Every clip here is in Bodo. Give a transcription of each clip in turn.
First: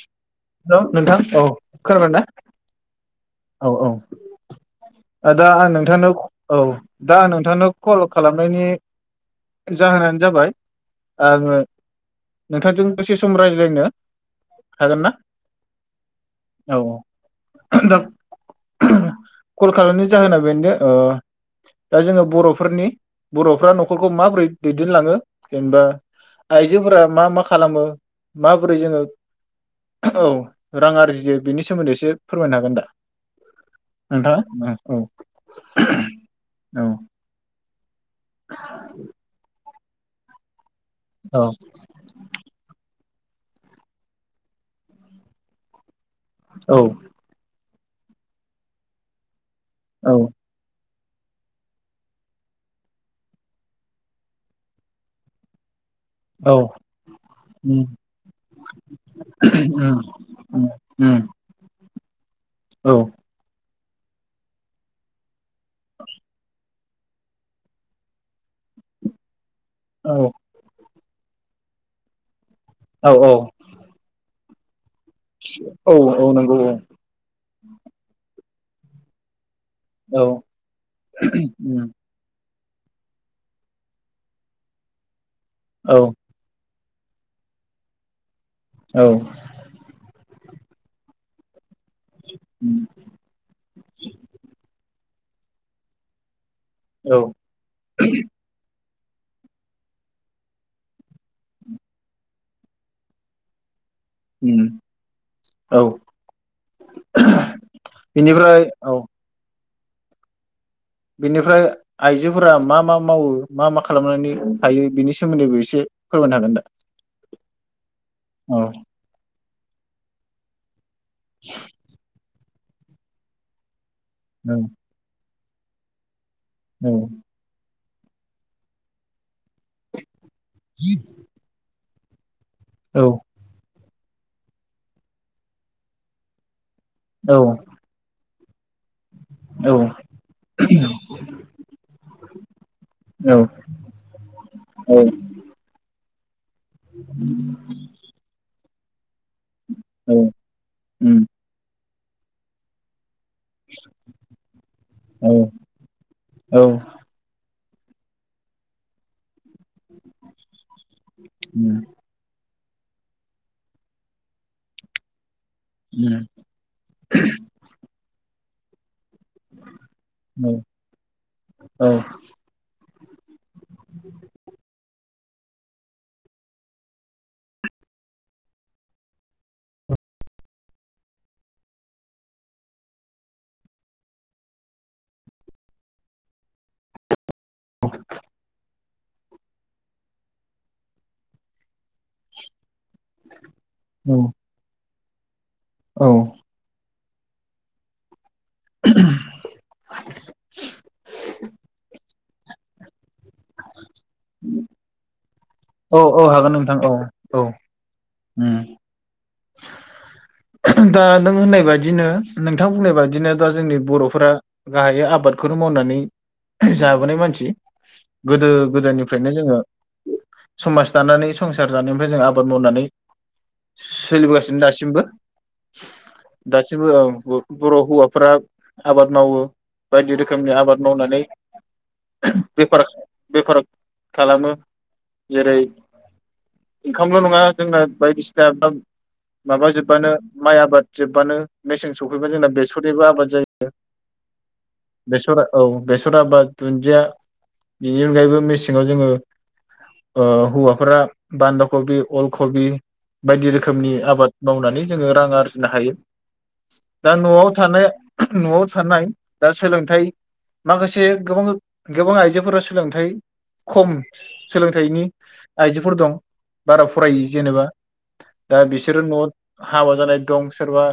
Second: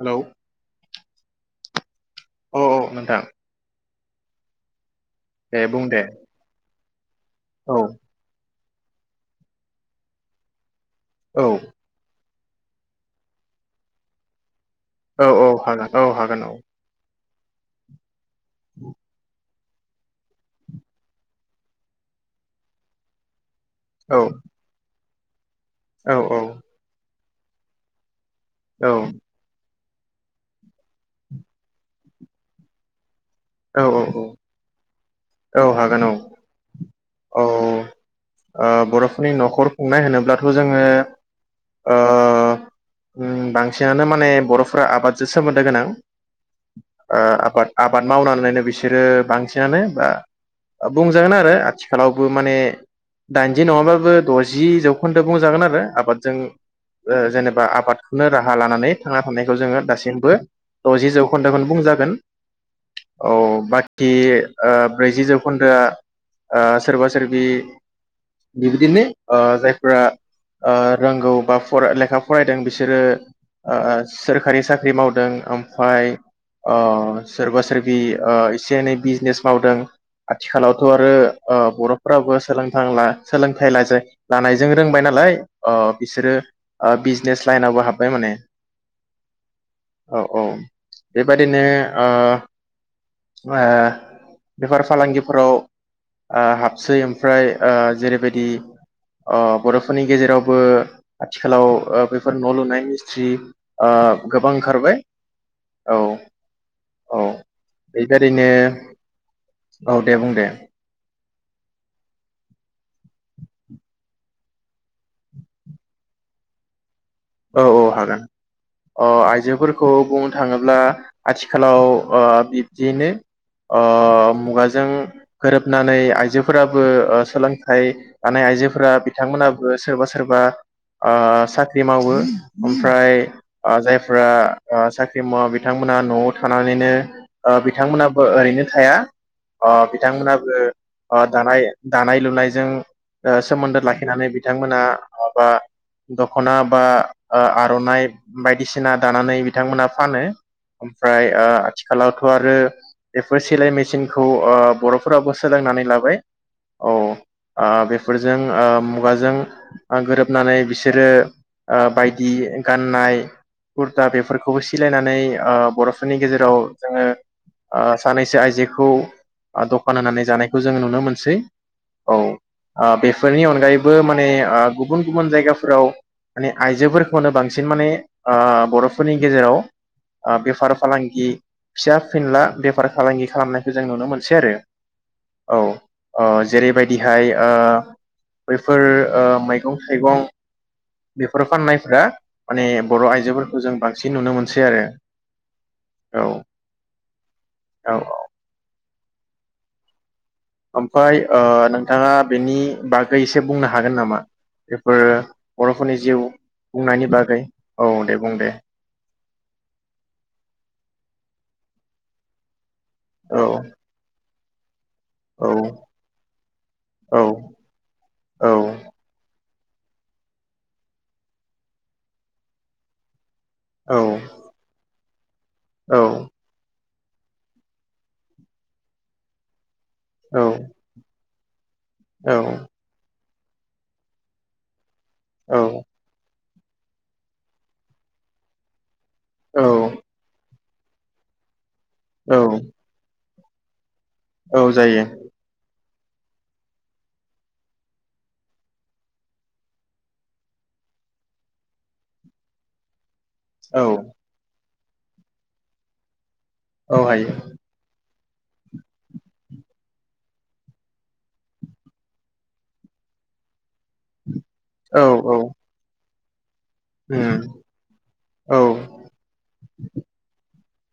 हेलौ हेल' नोंथां औ खोनाबाय ना औ औ नोंथां औ औ दा दे आं बुं दे नोंथांनो औ दा आं नोंथांनो औ कल खालामनायनि जाहोनानो जाबाय औ आंङो नोंथांजों दसे सम रायज्लायनो हागोन ना औ औ हागोन औ हागोन औ। दा [inaudible] कल खालामनि जाहोना बेनो ओ दा जोङो बर'फोरनि बर' फ्रा न'खरखौ औ माबोरै दैदेनलाङो जेनेबा औ औ आइजोफोरा मा मा खालामो माबोरै जोंङो औ रां आरजियो बेनि सोमोन्दै एसे फोरमायनो हागोन दा औ औ नोंथाङा औ औ हागोन औ औ औ ओ बर'फोरनि न'खर संनाय होनोब्लाथ' जोङो अ उम बांसिनानो माने बर'फोरा आबादजों सोमोन्दो गोनां औ ओ आबाद आबाद मावनानैनो बिसोरो बांसि जानो बा औ बुंजागोन आरो आथिखालावबो माने दाइनजि नङाबाबो द'जि जौखोन्दो बुंजागोन आरो आ बादजों औ ओ जेनेबा उम आबादखौनो राहा लानानै थांना थानायखौ जोङो उम दासिमबो उम द'जि उम जौ खोन्दोखौनो बुंजागोन औ बा कि ओ ब्रैजि जौ खदोआ ओ सोरबा सोरबि बिदिनो ओ जाय फोरा ओ रोंगौ बा फरा लेखा फरायदों बिसोर औ औ ओ सोर खारि सा ख्रि मावदों औ ओमफ्राय औ नंगौ औ सोरबा सोरबि ओ एसे एनै बिजनेस मावदों औ आथिखालावथ' आरो ओ उम बर'फ्राबो सोलोंथाइ लानायजों रोंबाय नालाय ओ औ बिसोरो ओ बिजनेस लाइनावबो हाब्बाय माने औ औ औ बेबादिनो उम ओ ए बेफोर फालांगिफोराव ओ हाबसै औ ओमफ्राय ओ जेरैबायदि ओ बर'फोरनि गेजेरावबो आथिखालाव बेफोर न' लुनाय मिस्थ्रि ओ गोबां उम ओंखारबाय औ औ। बेबायदिनो बेनिफ्राय औ औ दे बुं दे। बेनिफ्राय आइजोफोरा मा मा मावो मा मा खालामनानै थायो बिनि सोमोन्दैबो एसे फोरमायनो हागोन दा? औ औ हागोन औ अ आइजो फोरखौ बुंनो थाङोब्ला आथिखालाव ओ जेनो ओ मुगाजों गोरोबनानै आइजो फोराबो औ ओ सोलों थाइ लानाय आइजोफोरा बिथांमोना सोरबा सोरबा ओ सा ख्रि मावो। ओमफ्राय ओ जाय फोरा साख्रि मावा बिथांमोना न'आव थाना नानैनो औ ओ बिथांमोनाबो ओरैनो थाया औ ओ बिथांमोनाबो ओ दानाय दानाय लुनायजों औ सोमोन्दो लाखिनानै बिथांमोना माबा द खना बा आर'नाय बायदिसिना दानानै बिथांमोना औ फानो उम ओमफ्राय ओ आथिखालावथ' आरो बेफोर सिलाय मेसिनखौ ओ औ बर'फोराबो सोलोंनानै लाबाय औ। ओ बेफोरजों ओ मुगाजों ओ गोरोबनानै बिसोरो ओ उम बायदि गानाय कुरता बेफोरखौबो सिलायनानै ओ बर'फोरनि उम गेजेराव जोङो ओ सानैसो आइजो खौ ओ दखान होनानै औ जानायखौ जोङो नुनो मोनसै, औ। ओ बे फोरनि अनगायैबो माने ओ गुबुन गुबुन जायगाफोराव माने आइजोफोर खौनो बांसिन माने ओ बर'फोरनि गेजेराव ओ बेफार फालांगि फिसा फिनला बेफार फालांगि खालामनायखौ जों नुनो मोनसै आरो। औ ओ जेरैबायदिहाय ओ बैफोर मैगं थाइगं बेफोर फाननाय फ्रा माने बर' आइजोफोरखौ जों बांसिन औ नुनो मोनसै आरो। औ औ औ [unintelligible] ओमफ्राय ओ नोंथाङा बेनि बा गै एसे बुंनो हागोन नामा? बेफोरो बर'फोरनि औ जिउ औ हागोन नोंथां औ खुंनायनि बागै औ दे। बुं दे उम [inaudible] दा नों होननाय बादिनो नों नोंथां बुंनाय बादिनो औ बा जोंनि बर'फोरा गाहायै औ आबादखौनो मावनानै जाबोनाय औ मानसि। औ गोदो गोदायनिफ्रायनो जोङो समाज दानानै संसार जानायनिफ्राय जों आबाद मावनानै औ सोलिबोगासिनो दासिमबो औ बो ब-बर' हौवाफोरा आबाद मावो। बायदि औ रोखोमनि आबाद मावनानै औ बेफार बेफार खालामो। जेरै ओंखामल' नङा जोंना बायदिसिना औ माबा जोब्बानो माइ आबाद जोब्बानो मेसें सफैबा औ जोंना बेसरनिबो आबाद जायो। [unintelligible] औ जायो [inaudible] बेसरा औ बेस [unintelligible] बा दुन्दिया, बेनि अनगायैबो मेसेङाव जोङो ओ हौवाफोरा बान्दा कबि अल कबि बाय औ रोखोमनि आबाद मावनानै जोङो रां आरजिनो हायो। औ दा हायो नआव थानो नआव थानाय दा सोलोंथाइ माखासे गोबां गोबां आइजोफोरा सोलोंथाइ खम औ सोलोंथाइनि औ आइजोफोर दं। बारा फरायि उम जेनेबा औ दा बिसोरो नआव हाबा जानाय दं। सोरबा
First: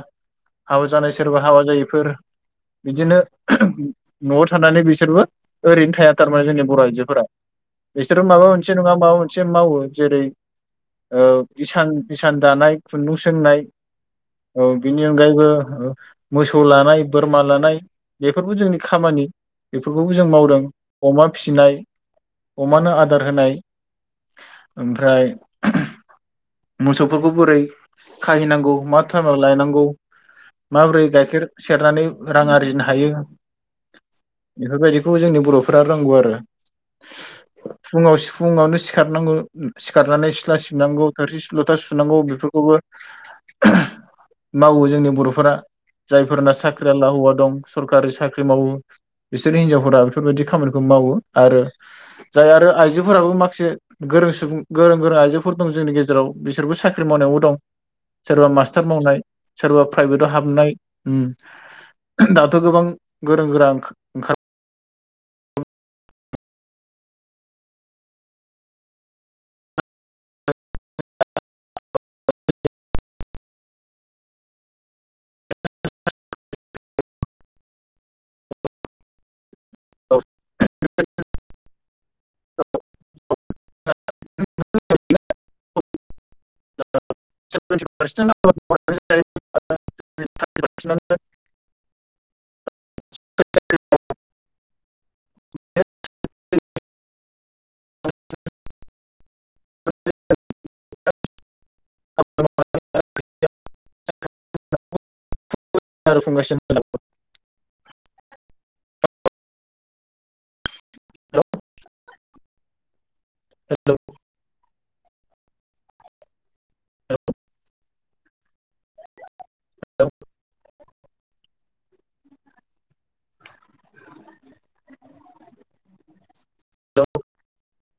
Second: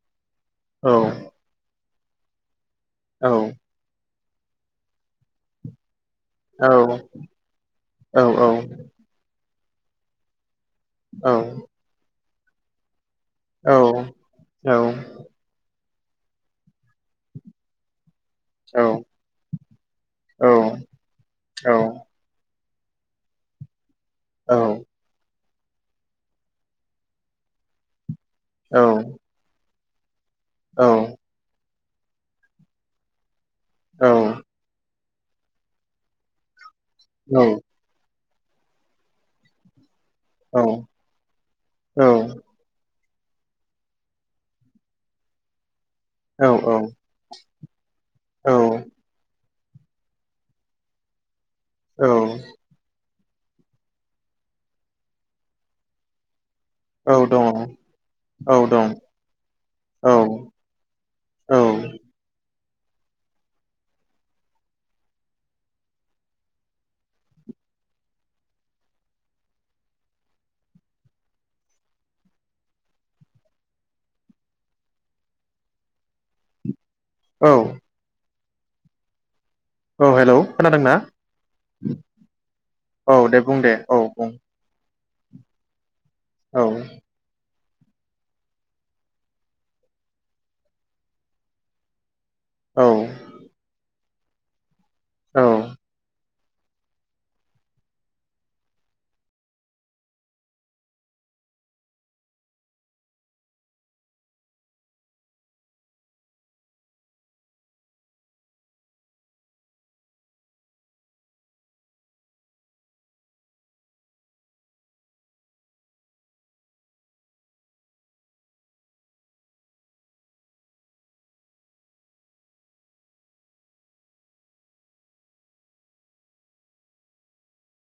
हाबा औ जानाय सोरबा हाबा जायै फोर बिदिनो नआव थानानै बिसोरबो ओरैनो थाया। गारबाय जोंनि औ बर आइजोफोरा बिसोरो औ औ माबा मोनसे नङा माबा मोनसे मावो जेरै ओ इसान इसान दानाय। खुन्दुं सोंनाय औ औ बेनि अनगायैबो मोसौ लानाय बोरमा लानाय बेफोरबो जोंनि खामानि बेफोरखौबो जों मावदों अमा फिसिनाय। अमानो आदार होनाय। ओमफ्राय मोसौफोरखौ बोरै खाहैनांगौ मा‌ थाइमआव लायनांगौ माब्रै गायाखेर सेरनानै रां आरजिनो हायो? एफोरबायदि खौ जोंनि बरफ्रा रोंगौ आरो औ [unintelligible] फुङावनो सिखारनांगौ खारनानै सिथ्ला औ औ सिबनांगौ थोरसि लथा औ सुनांगौ बेफोरखौबो मावो जोंनि बर'फोरा जायफोरना औ साख्रियाला हौवा दं सरकारि साख्रि औ मावो बिसोर हिन्जावफोरा बेफोरबायदि खामानिखौ मावो आरो औ जाय आरो आइजो आफोराबो माखासे गोरों सुबुं गोरों गोरों आइजोफोर दं जोंनि गेजेराव बिसोरबो साख्रि औ मावनायावबो दङ दं सोरबा औ मास्टार दं मावनाय सोरबा औ प्राइभेटआव हाबनाय औ द' थ' गोबां गोरों गोरां ओंखार औ औ हेल' खोनादोंना औ दे बुं दे औ बुं। औ [inaudible] औ [inaudible] [inaudible] औ [unintelligible] फगासिनो हेलौ